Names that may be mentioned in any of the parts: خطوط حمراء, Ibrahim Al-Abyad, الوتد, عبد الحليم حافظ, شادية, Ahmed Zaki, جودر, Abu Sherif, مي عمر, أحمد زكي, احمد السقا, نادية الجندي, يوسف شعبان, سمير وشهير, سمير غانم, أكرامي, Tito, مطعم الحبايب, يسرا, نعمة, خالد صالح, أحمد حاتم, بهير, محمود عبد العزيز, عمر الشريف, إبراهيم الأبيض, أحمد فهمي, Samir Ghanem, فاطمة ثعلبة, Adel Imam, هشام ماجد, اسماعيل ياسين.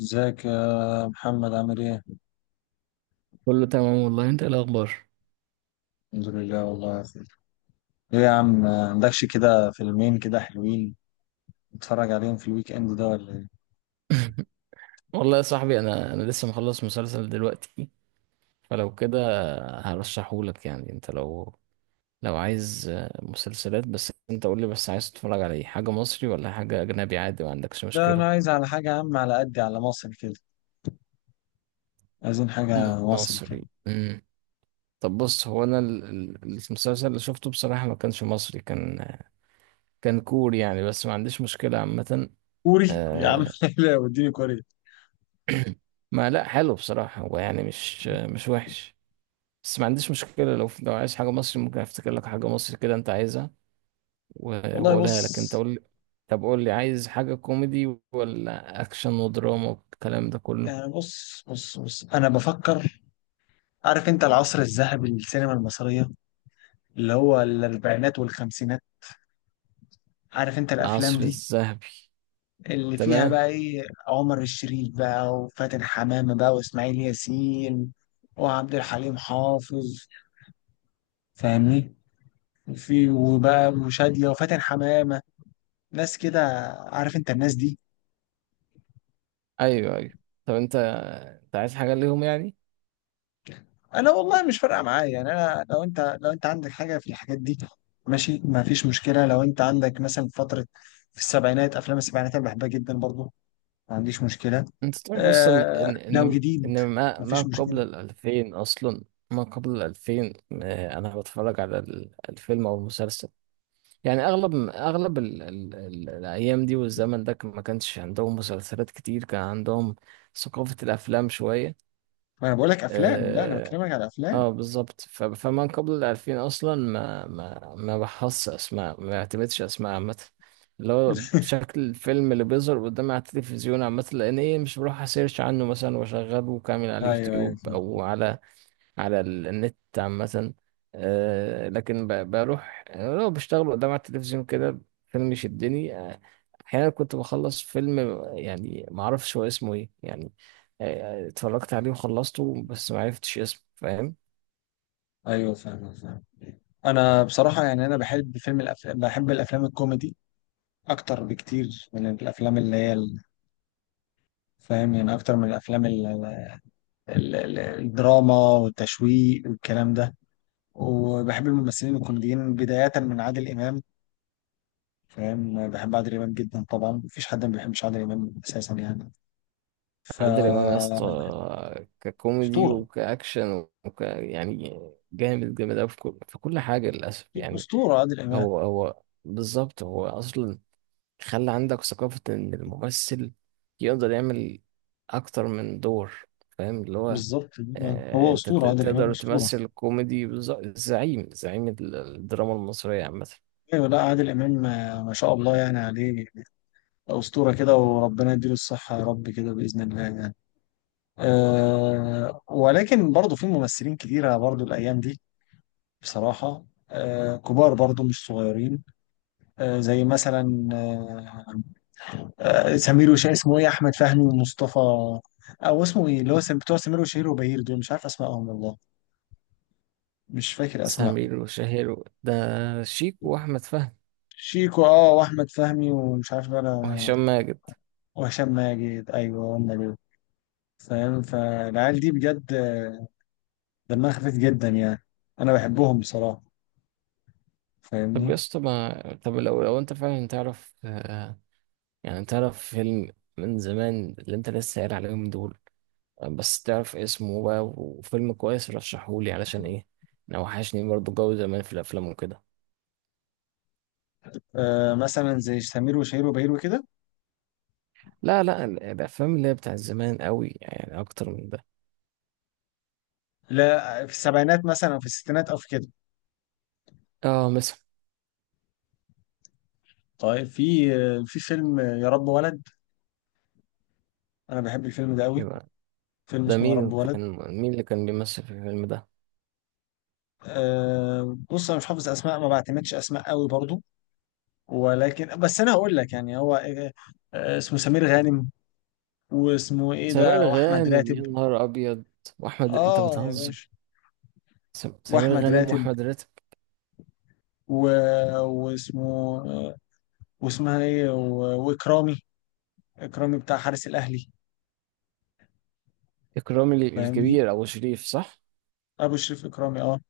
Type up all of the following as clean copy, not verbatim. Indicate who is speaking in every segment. Speaker 1: ازيك يا محمد، عامل ايه؟
Speaker 2: كله تمام والله، انت ايه الاخبار؟
Speaker 1: الحمد لله والله يا أخي. ايه يا عم ما عندكش كده فيلمين كده حلوين نتفرج عليهم في الويك اند ده ولا ايه؟
Speaker 2: والله يا صاحبي، انا لسه مخلص مسلسل دلوقتي، فلو كده هرشحهولك. يعني انت لو لو عايز مسلسلات، بس انت قول لي، بس عايز تتفرج على ايه؟ حاجه مصري ولا حاجه اجنبي؟ عادي ما عندكش
Speaker 1: لا انا
Speaker 2: مشكله.
Speaker 1: عايز على حاجة يا عم، على قدي، على مصر كده. عايزين حاجة مصر كده.
Speaker 2: مصري، طب بص، هو انا المسلسل اللي شفته بصراحه ما كانش مصري، كان كوري يعني، بس ما عنديش مشكله عامه.
Speaker 1: كوري يا عم؟
Speaker 2: آه،
Speaker 1: لا، وديني كوري.
Speaker 2: ما لا، حلو بصراحه، هو يعني مش وحش، بس ما عنديش مشكلة. لو لو عايز حاجة مصري ممكن افتكر لك حاجة مصري كده انت عايزها، و-
Speaker 1: والله
Speaker 2: واقولها لك. انت
Speaker 1: بص،
Speaker 2: قول لي، طب قول لي عايز حاجة كوميدي ولا اكشن ودراما والكلام ده كله؟
Speaker 1: يعني بص بص بص انا بفكر. عارف انت العصر الذهبي للسينما المصرية، اللي هو الاربعينات والخمسينات؟ عارف انت الافلام
Speaker 2: العصر
Speaker 1: دي
Speaker 2: الذهبي،
Speaker 1: اللي فيها
Speaker 2: تمام.
Speaker 1: بقى ايه؟ عمر الشريف بقى، وفاتن حمامة بقى، واسماعيل ياسين، وعبد الحليم حافظ، فاهمني، في وبقى وشادية وفاتن حمامة، ناس كده، عارف انت الناس دي؟
Speaker 2: ايوه ايوه. طب انت، انت عايز حاجة ليهم يعني؟
Speaker 1: انا والله مش فارقة معايا يعني، انا لو انت عندك حاجة في الحاجات دي ماشي، ما فيش مشكلة. لو انت عندك مثلا فترة في السبعينات، افلام السبعينات انا بحبها جدا برضو، ما عنديش مشكلة.
Speaker 2: انت تعرف اصلا
Speaker 1: آه،
Speaker 2: ان
Speaker 1: لو
Speaker 2: ان
Speaker 1: جديد
Speaker 2: ان ما
Speaker 1: ما
Speaker 2: ما
Speaker 1: فيش
Speaker 2: قبل
Speaker 1: مشكلة.
Speaker 2: الألفين اصلا، ما قبل الألفين، انا بتفرج على الفيلم او المسلسل، يعني اغلب ال ال ال الايام دي والزمن ده ما كانش عندهم مسلسلات كتير، كان عندهم ثقافة الافلام شوية.
Speaker 1: ما انا بقول لك افلام، لا انا
Speaker 2: اه,
Speaker 1: بكلمك على افلام.
Speaker 2: آه بالظبط، فمن قبل الالفين اصلا ما بحص اسماء، ما بعتمدش اسماء عامة، اللي هو شكل الفيلم اللي بيظهر قدامي على التلفزيون عامة، لان ايه، مش بروح اسيرش عنه مثلا واشغله كامل على
Speaker 1: ايوه ايوه،
Speaker 2: اليوتيوب
Speaker 1: فاهم.
Speaker 2: او على على النت عامة. آه، لكن بروح، يعني لو بشتغل قدام على التلفزيون كده فيلم يشدني، أحيانا كنت بخلص فيلم يعني معرفش هو اسمه إيه يعني. اتفرجت عليه وخلصته بس معرفتش اسمه، فاهم؟
Speaker 1: ايوه، فاهم فاهم. انا بصراحه يعني، انا بحب الأفلام، بحب الافلام الكوميدي اكتر بكتير من الافلام اللي هي فاهم يعني، اكتر من الافلام الدراما والتشويق والكلام ده. وبحب الممثلين الكوميديين بدايه من عادل امام. فاهم، بحب عادل امام جدا طبعا، مفيش حد ما بيحبش عادل امام اساسا يعني. ف
Speaker 2: عادل إمام يا اسطى، ككوميدي
Speaker 1: اسطوره،
Speaker 2: وكأكشن وك يعني، جامد أوي في كل حاجة للأسف يعني.
Speaker 1: اسطوره عادل امام.
Speaker 2: هو بالظبط، هو أصلا خلى عندك ثقافة إن الممثل يقدر يعمل أكتر من دور، فاهم اللي هو،
Speaker 1: بالظبط،
Speaker 2: آه
Speaker 1: هو
Speaker 2: أنت
Speaker 1: اسطوره عادل امام،
Speaker 2: تقدر
Speaker 1: اسطوره.
Speaker 2: تمثل كوميدي زعيم، زعيم الدراما المصرية عامة.
Speaker 1: ايوه، لا عادل امام، ما شاء الله يعني عليه. أسطورة كده، وربنا يديله الصحة يا رب كده بإذن الله يعني. ولكن برضه في ممثلين كتيرة برضه الأيام دي، بصراحة كبار برضه مش صغيرين. زي مثلا، سمير وشهير، اسمه إيه، أحمد فهمي ومصطفى. أو اسمه إيه اللي هو بتوع سمير وشهير وبهير، دول مش عارف أسمائهم والله، مش فاكر أسماء.
Speaker 2: سمير وشهير، ده شيك وأحمد فهمي،
Speaker 1: شيكو، وأحمد فهمي، ومش عارف بقى
Speaker 2: وهشام ماجد.
Speaker 1: وهشام ماجد، أيوه هم دول. فاهم، فالعيال دي بجد دمها خفيف جدا يعني. انا بحبهم بصراحه،
Speaker 2: طب يا
Speaker 1: فاهمني.
Speaker 2: اسطى، ما طب لو أنت فعلا تعرف، آه يعني تعرف فيلم من زمان اللي أنت لسه قايل عليهم دول، بس تعرف اسمه بقى وفيلم كويس رشحهولي، علشان ايه، انا وحشني برضه جو زمان في الافلام وكده.
Speaker 1: مثلا زي سمير وشهير وبهير وكده.
Speaker 2: لا لا، الافلام اللي هي بتاع زمان قوي يعني، اكتر من ده.
Speaker 1: لا، في السبعينات مثلا، أو في الستينات، او في كده.
Speaker 2: اه مثلا.
Speaker 1: طيب، في في فيلم يا رب ولد. انا بحب الفيلم ده قوي.
Speaker 2: يبقى
Speaker 1: فيلم
Speaker 2: ده
Speaker 1: اسمه يا
Speaker 2: مين
Speaker 1: رب ولد.
Speaker 2: كان؟ مين اللي كان بيمثل في الفيلم ده؟
Speaker 1: بص، انا مش حافظ اسماء، ما بعتمدش اسماء قوي برضو. ولكن بس انا هقول لك يعني، هو اسمه سمير غانم. واسمه ايه
Speaker 2: سمير
Speaker 1: ده، واحمد
Speaker 2: غانم؟ يا
Speaker 1: راتب.
Speaker 2: نهار ابيض! واحمد، انت
Speaker 1: اه يا
Speaker 2: بتهزر!
Speaker 1: باشا.
Speaker 2: سمير
Speaker 1: واحمد
Speaker 2: غانم
Speaker 1: راتب،
Speaker 2: واحمد راتب؟
Speaker 1: و... واسمه آه، واسمها ايه، واكرامي. اكرامي بتاع حارس الاهلي،
Speaker 2: اكرامي
Speaker 1: فاهمني،
Speaker 2: الكبير، ابو شريف، صح؟
Speaker 1: ابو شريف اكرامي، اه،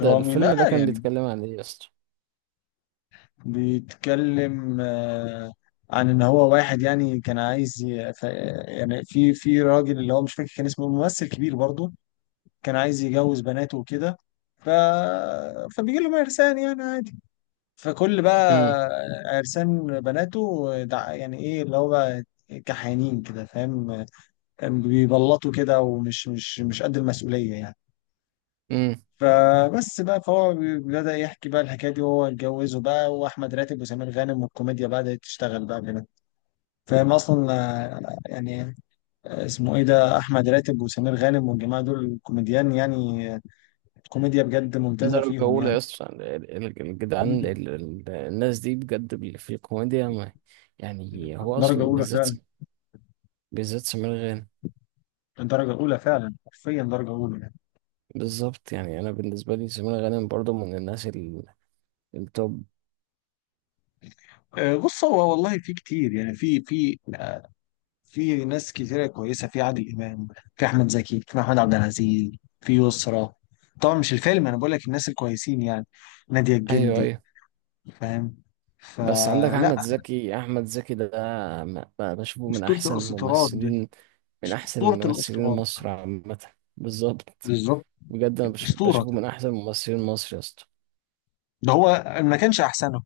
Speaker 2: ده الفيلم ده
Speaker 1: لا
Speaker 2: كان
Speaker 1: يعني.
Speaker 2: بيتكلم عن ايه يا اسطى؟
Speaker 1: بيتكلم عن ان هو واحد، يعني كان عايز يعني في راجل اللي هو مش فاكر كان اسمه، ممثل كبير برضه، كان عايز يجوز بناته وكده. ف... فبيجي لهم عرسان يعني عادي. فكل بقى
Speaker 2: امم
Speaker 1: عرسان بناته يعني ايه اللي هو بقى، كحيانين كده، فاهم، بيبلطوا كده ومش مش مش قد المسؤولية يعني.
Speaker 2: امم.
Speaker 1: فبس بقى، فهو بدأ يحكي بقى الحكاية دي، وهو اتجوزه بقى، وأحمد راتب وسمير غانم والكوميديا بدأت تشتغل بقى كده. فاهم أصلا، يعني اسمه إيه ده، أحمد راتب وسمير غانم والجماعة دول كوميديان يعني. آه، كوميديا بجد ممتازة
Speaker 2: درجة
Speaker 1: فيهم
Speaker 2: أولى يا
Speaker 1: يعني.
Speaker 2: اسطى، الجدعان الناس دي بجد، في الكوميديا ما، يعني هو
Speaker 1: درجة
Speaker 2: أصلا
Speaker 1: أولى
Speaker 2: بالذات،
Speaker 1: فعلا.
Speaker 2: بالذات سمير غانم.
Speaker 1: درجة أولى فعلا، حرفيا درجة أولى يعني.
Speaker 2: بالظبط، يعني أنا بالنسبة لي سمير غانم برضه من الناس التوب.
Speaker 1: بص، هو والله في كتير يعني، في في ناس كتيرة كويسة، في عادل إمام، في أحمد زكي، في محمود عبد العزيز، في يسرا. طبعا مش الفيلم، أنا بقول لك الناس الكويسين يعني، نادية
Speaker 2: أيوه
Speaker 1: الجندي،
Speaker 2: أيوه.
Speaker 1: فاهم.
Speaker 2: بس عندك
Speaker 1: فلا،
Speaker 2: أحمد زكي، أحمد زكي ده بشوفه من
Speaker 1: أسطورة
Speaker 2: أحسن
Speaker 1: الأسطورات ده.
Speaker 2: الممثلين، من أحسن
Speaker 1: أسطورة
Speaker 2: الممثلين
Speaker 1: الأسطورات،
Speaker 2: مصر عامة. بالظبط.
Speaker 1: بالظبط.
Speaker 2: بجد أنا
Speaker 1: أسطورة،
Speaker 2: بشوفه من أحسن ممثلين مصر يا اسطى.
Speaker 1: ده هو، ما كانش أحسنه.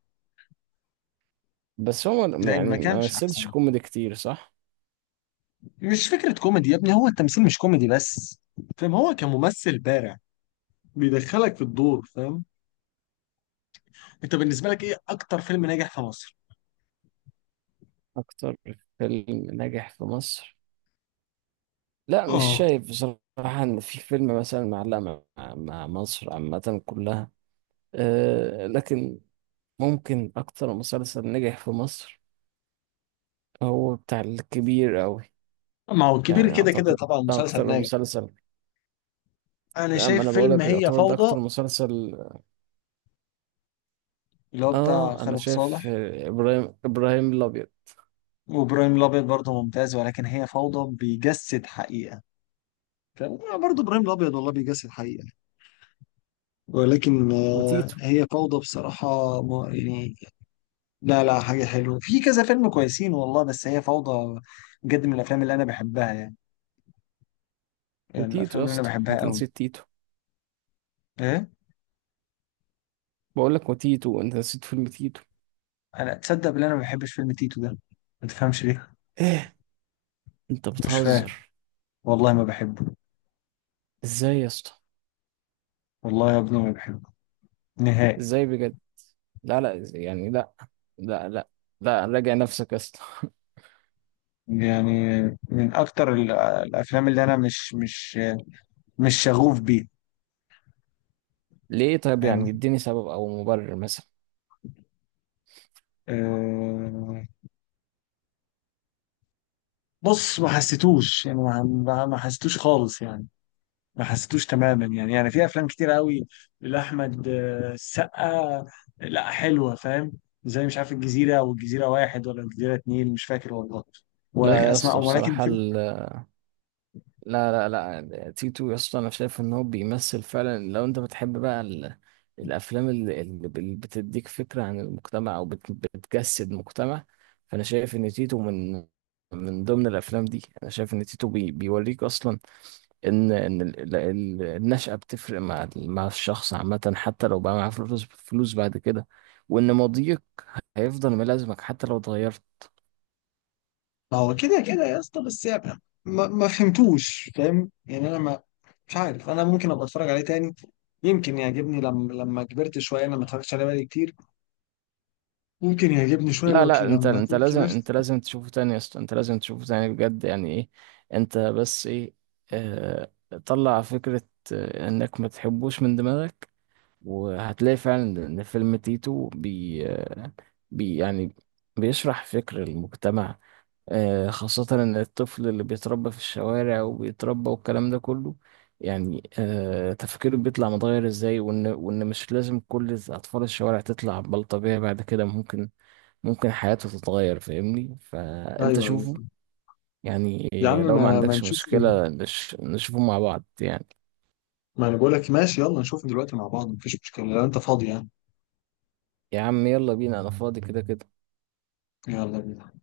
Speaker 2: بس هو ما،
Speaker 1: ده ما
Speaker 2: يعني ما
Speaker 1: كانش
Speaker 2: مثلش
Speaker 1: أحسنه.
Speaker 2: كوميدي كتير، صح؟
Speaker 1: مش فكرة كوميدي يا ابني، هو التمثيل مش كوميدي بس، فاهم، هو كممثل بارع، بيدخلك في الدور، فاهم. أنت بالنسبة لك إيه أكتر فيلم ناجح في مصر؟
Speaker 2: أكتر فيلم ناجح في مصر؟ لا مش
Speaker 1: اه.
Speaker 2: شايف بصراحة إن في فيلم مثلا معلق مع، مع مصر عامة كلها، أه لكن ممكن أكتر مسلسل نجح في مصر هو بتاع الكبير أوي،
Speaker 1: ما هو الكبير
Speaker 2: يعني
Speaker 1: كده كده
Speaker 2: أعتقد
Speaker 1: طبعا
Speaker 2: ده
Speaker 1: مسلسل
Speaker 2: أكتر
Speaker 1: ناجح.
Speaker 2: مسلسل.
Speaker 1: انا
Speaker 2: أما
Speaker 1: شايف
Speaker 2: أنا
Speaker 1: فيلم
Speaker 2: بقولك
Speaker 1: هي
Speaker 2: يعتبر ده
Speaker 1: فوضى،
Speaker 2: أكتر مسلسل.
Speaker 1: اللي هو بتاع
Speaker 2: آه أنا
Speaker 1: خالد
Speaker 2: شايف،
Speaker 1: صالح.
Speaker 2: آه، إبراهيم إبراهيم الأبيض.
Speaker 1: وابراهيم الابيض برضه ممتاز، ولكن هي فوضى بيجسد حقيقة، فاهم؟ برضه ابراهيم الابيض والله بيجسد حقيقة، ولكن
Speaker 2: وتيتو،
Speaker 1: هي فوضى بصراحة. يعني لا لا، حاجة حلوة في كذا فيلم كويسين والله، بس هي فوضى بجد من الافلام اللي انا بحبها يعني، يعني
Speaker 2: وتيتو
Speaker 1: الافلام
Speaker 2: يا
Speaker 1: اللي انا
Speaker 2: اسطى،
Speaker 1: بحبها
Speaker 2: أنت
Speaker 1: قوي.
Speaker 2: نسيت تيتو.
Speaker 1: ايه؟
Speaker 2: بقولك وتيتو، أنت نسيت فيلم تيتو.
Speaker 1: انا تصدق ان انا ما بحبش فيلم تيتو ده، ما تفهمش ليه.
Speaker 2: إيه؟ أنت
Speaker 1: مش فاهم،
Speaker 2: بتهزر؟
Speaker 1: والله ما بحبه.
Speaker 2: إزاي يا اسطى؟
Speaker 1: والله يا ابني ما بحبه، نهائي.
Speaker 2: ازاي بجد؟ لا لا، يعني لا، لا لا، لا، راجع نفسك يا اسطى.
Speaker 1: يعني من اكتر الافلام اللي انا مش شغوف بيه،
Speaker 2: ليه طيب؟
Speaker 1: فاهمني.
Speaker 2: يعني اديني سبب او مبرر مثلا.
Speaker 1: أه، بص، ما حسيتوش يعني، ما ما حسيتوش خالص يعني، ما حسيتوش تماما يعني. في افلام كتير قوي لاحمد السقا، لا حلوه، فاهم؟ زي مش عارف، الجزيره والجزيره واحد ولا الجزيره اتنين، مش فاكر والله، ولكن
Speaker 2: لا يا اسطى،
Speaker 1: اسماء، ولكن
Speaker 2: بصراحة
Speaker 1: فيلم.
Speaker 2: ال... لا لا، لا تيتو يا اسطى، انا شايف ان هو بيمثل فعلا. لو انت بتحب بقى ال... الافلام اللي، اللي بتديك فكرة عن المجتمع او بت... بتجسد مجتمع، فانا شايف ان تيتو من، من ضمن الافلام دي. انا شايف ان تيتو بي... بيوريك اصلا ان ان النشأة بتفرق مع مع الشخص عامة، حتى لو بقى معاه فلوس، فلوس بعد كده، وان ماضيك هيفضل ملازمك حتى لو اتغيرت.
Speaker 1: ما هو كده كده يا اسطى، بس يعني ما فهمتوش، فاهم يعني، انا ما مش عارف، انا ممكن ابقى اتفرج عليه تاني، يمكن يعجبني لما كبرت شويه، انا ما اتفرجتش عليه بقالي كتير، ممكن يعجبني شويه
Speaker 2: لا
Speaker 1: لو
Speaker 2: لا، انت
Speaker 1: لما
Speaker 2: انت
Speaker 1: اكون
Speaker 2: لازم،
Speaker 1: كبرت.
Speaker 2: انت لازم تشوفه تاني يا اسطى، انت لازم تشوفه تاني بجد، يعني ايه؟ انت بس ايه، اه، طلع فكرة، آه، انك ما تحبوش من دماغك، وهتلاقي فعلا ان فيلم تيتو بي, آه، بي يعني بيشرح فكر المجتمع. آه، خاصة إن الطفل اللي بيتربى في الشوارع وبيتربى والكلام ده كله، يعني آه، تفكيره بيطلع متغير إزاي، وإن مش لازم كل أطفال الشوارع تطلع بلطجية بعد كده، ممكن، ممكن حياته تتغير، فاهمني؟ فأنت
Speaker 1: ايوه ايوه،
Speaker 2: شوفه يعني،
Speaker 1: يا عم
Speaker 2: لو ما
Speaker 1: ما
Speaker 2: عندكش
Speaker 1: نشوفه.
Speaker 2: مشكلة نشوفه مع بعض يعني.
Speaker 1: ما انا بقول لك ماشي، يلا نشوفه دلوقتي مع بعض، مفيش مشكله لو انت فاضي يعني.
Speaker 2: يا عم يلا بينا، أنا فاضي كده كده.
Speaker 1: يلا بينا.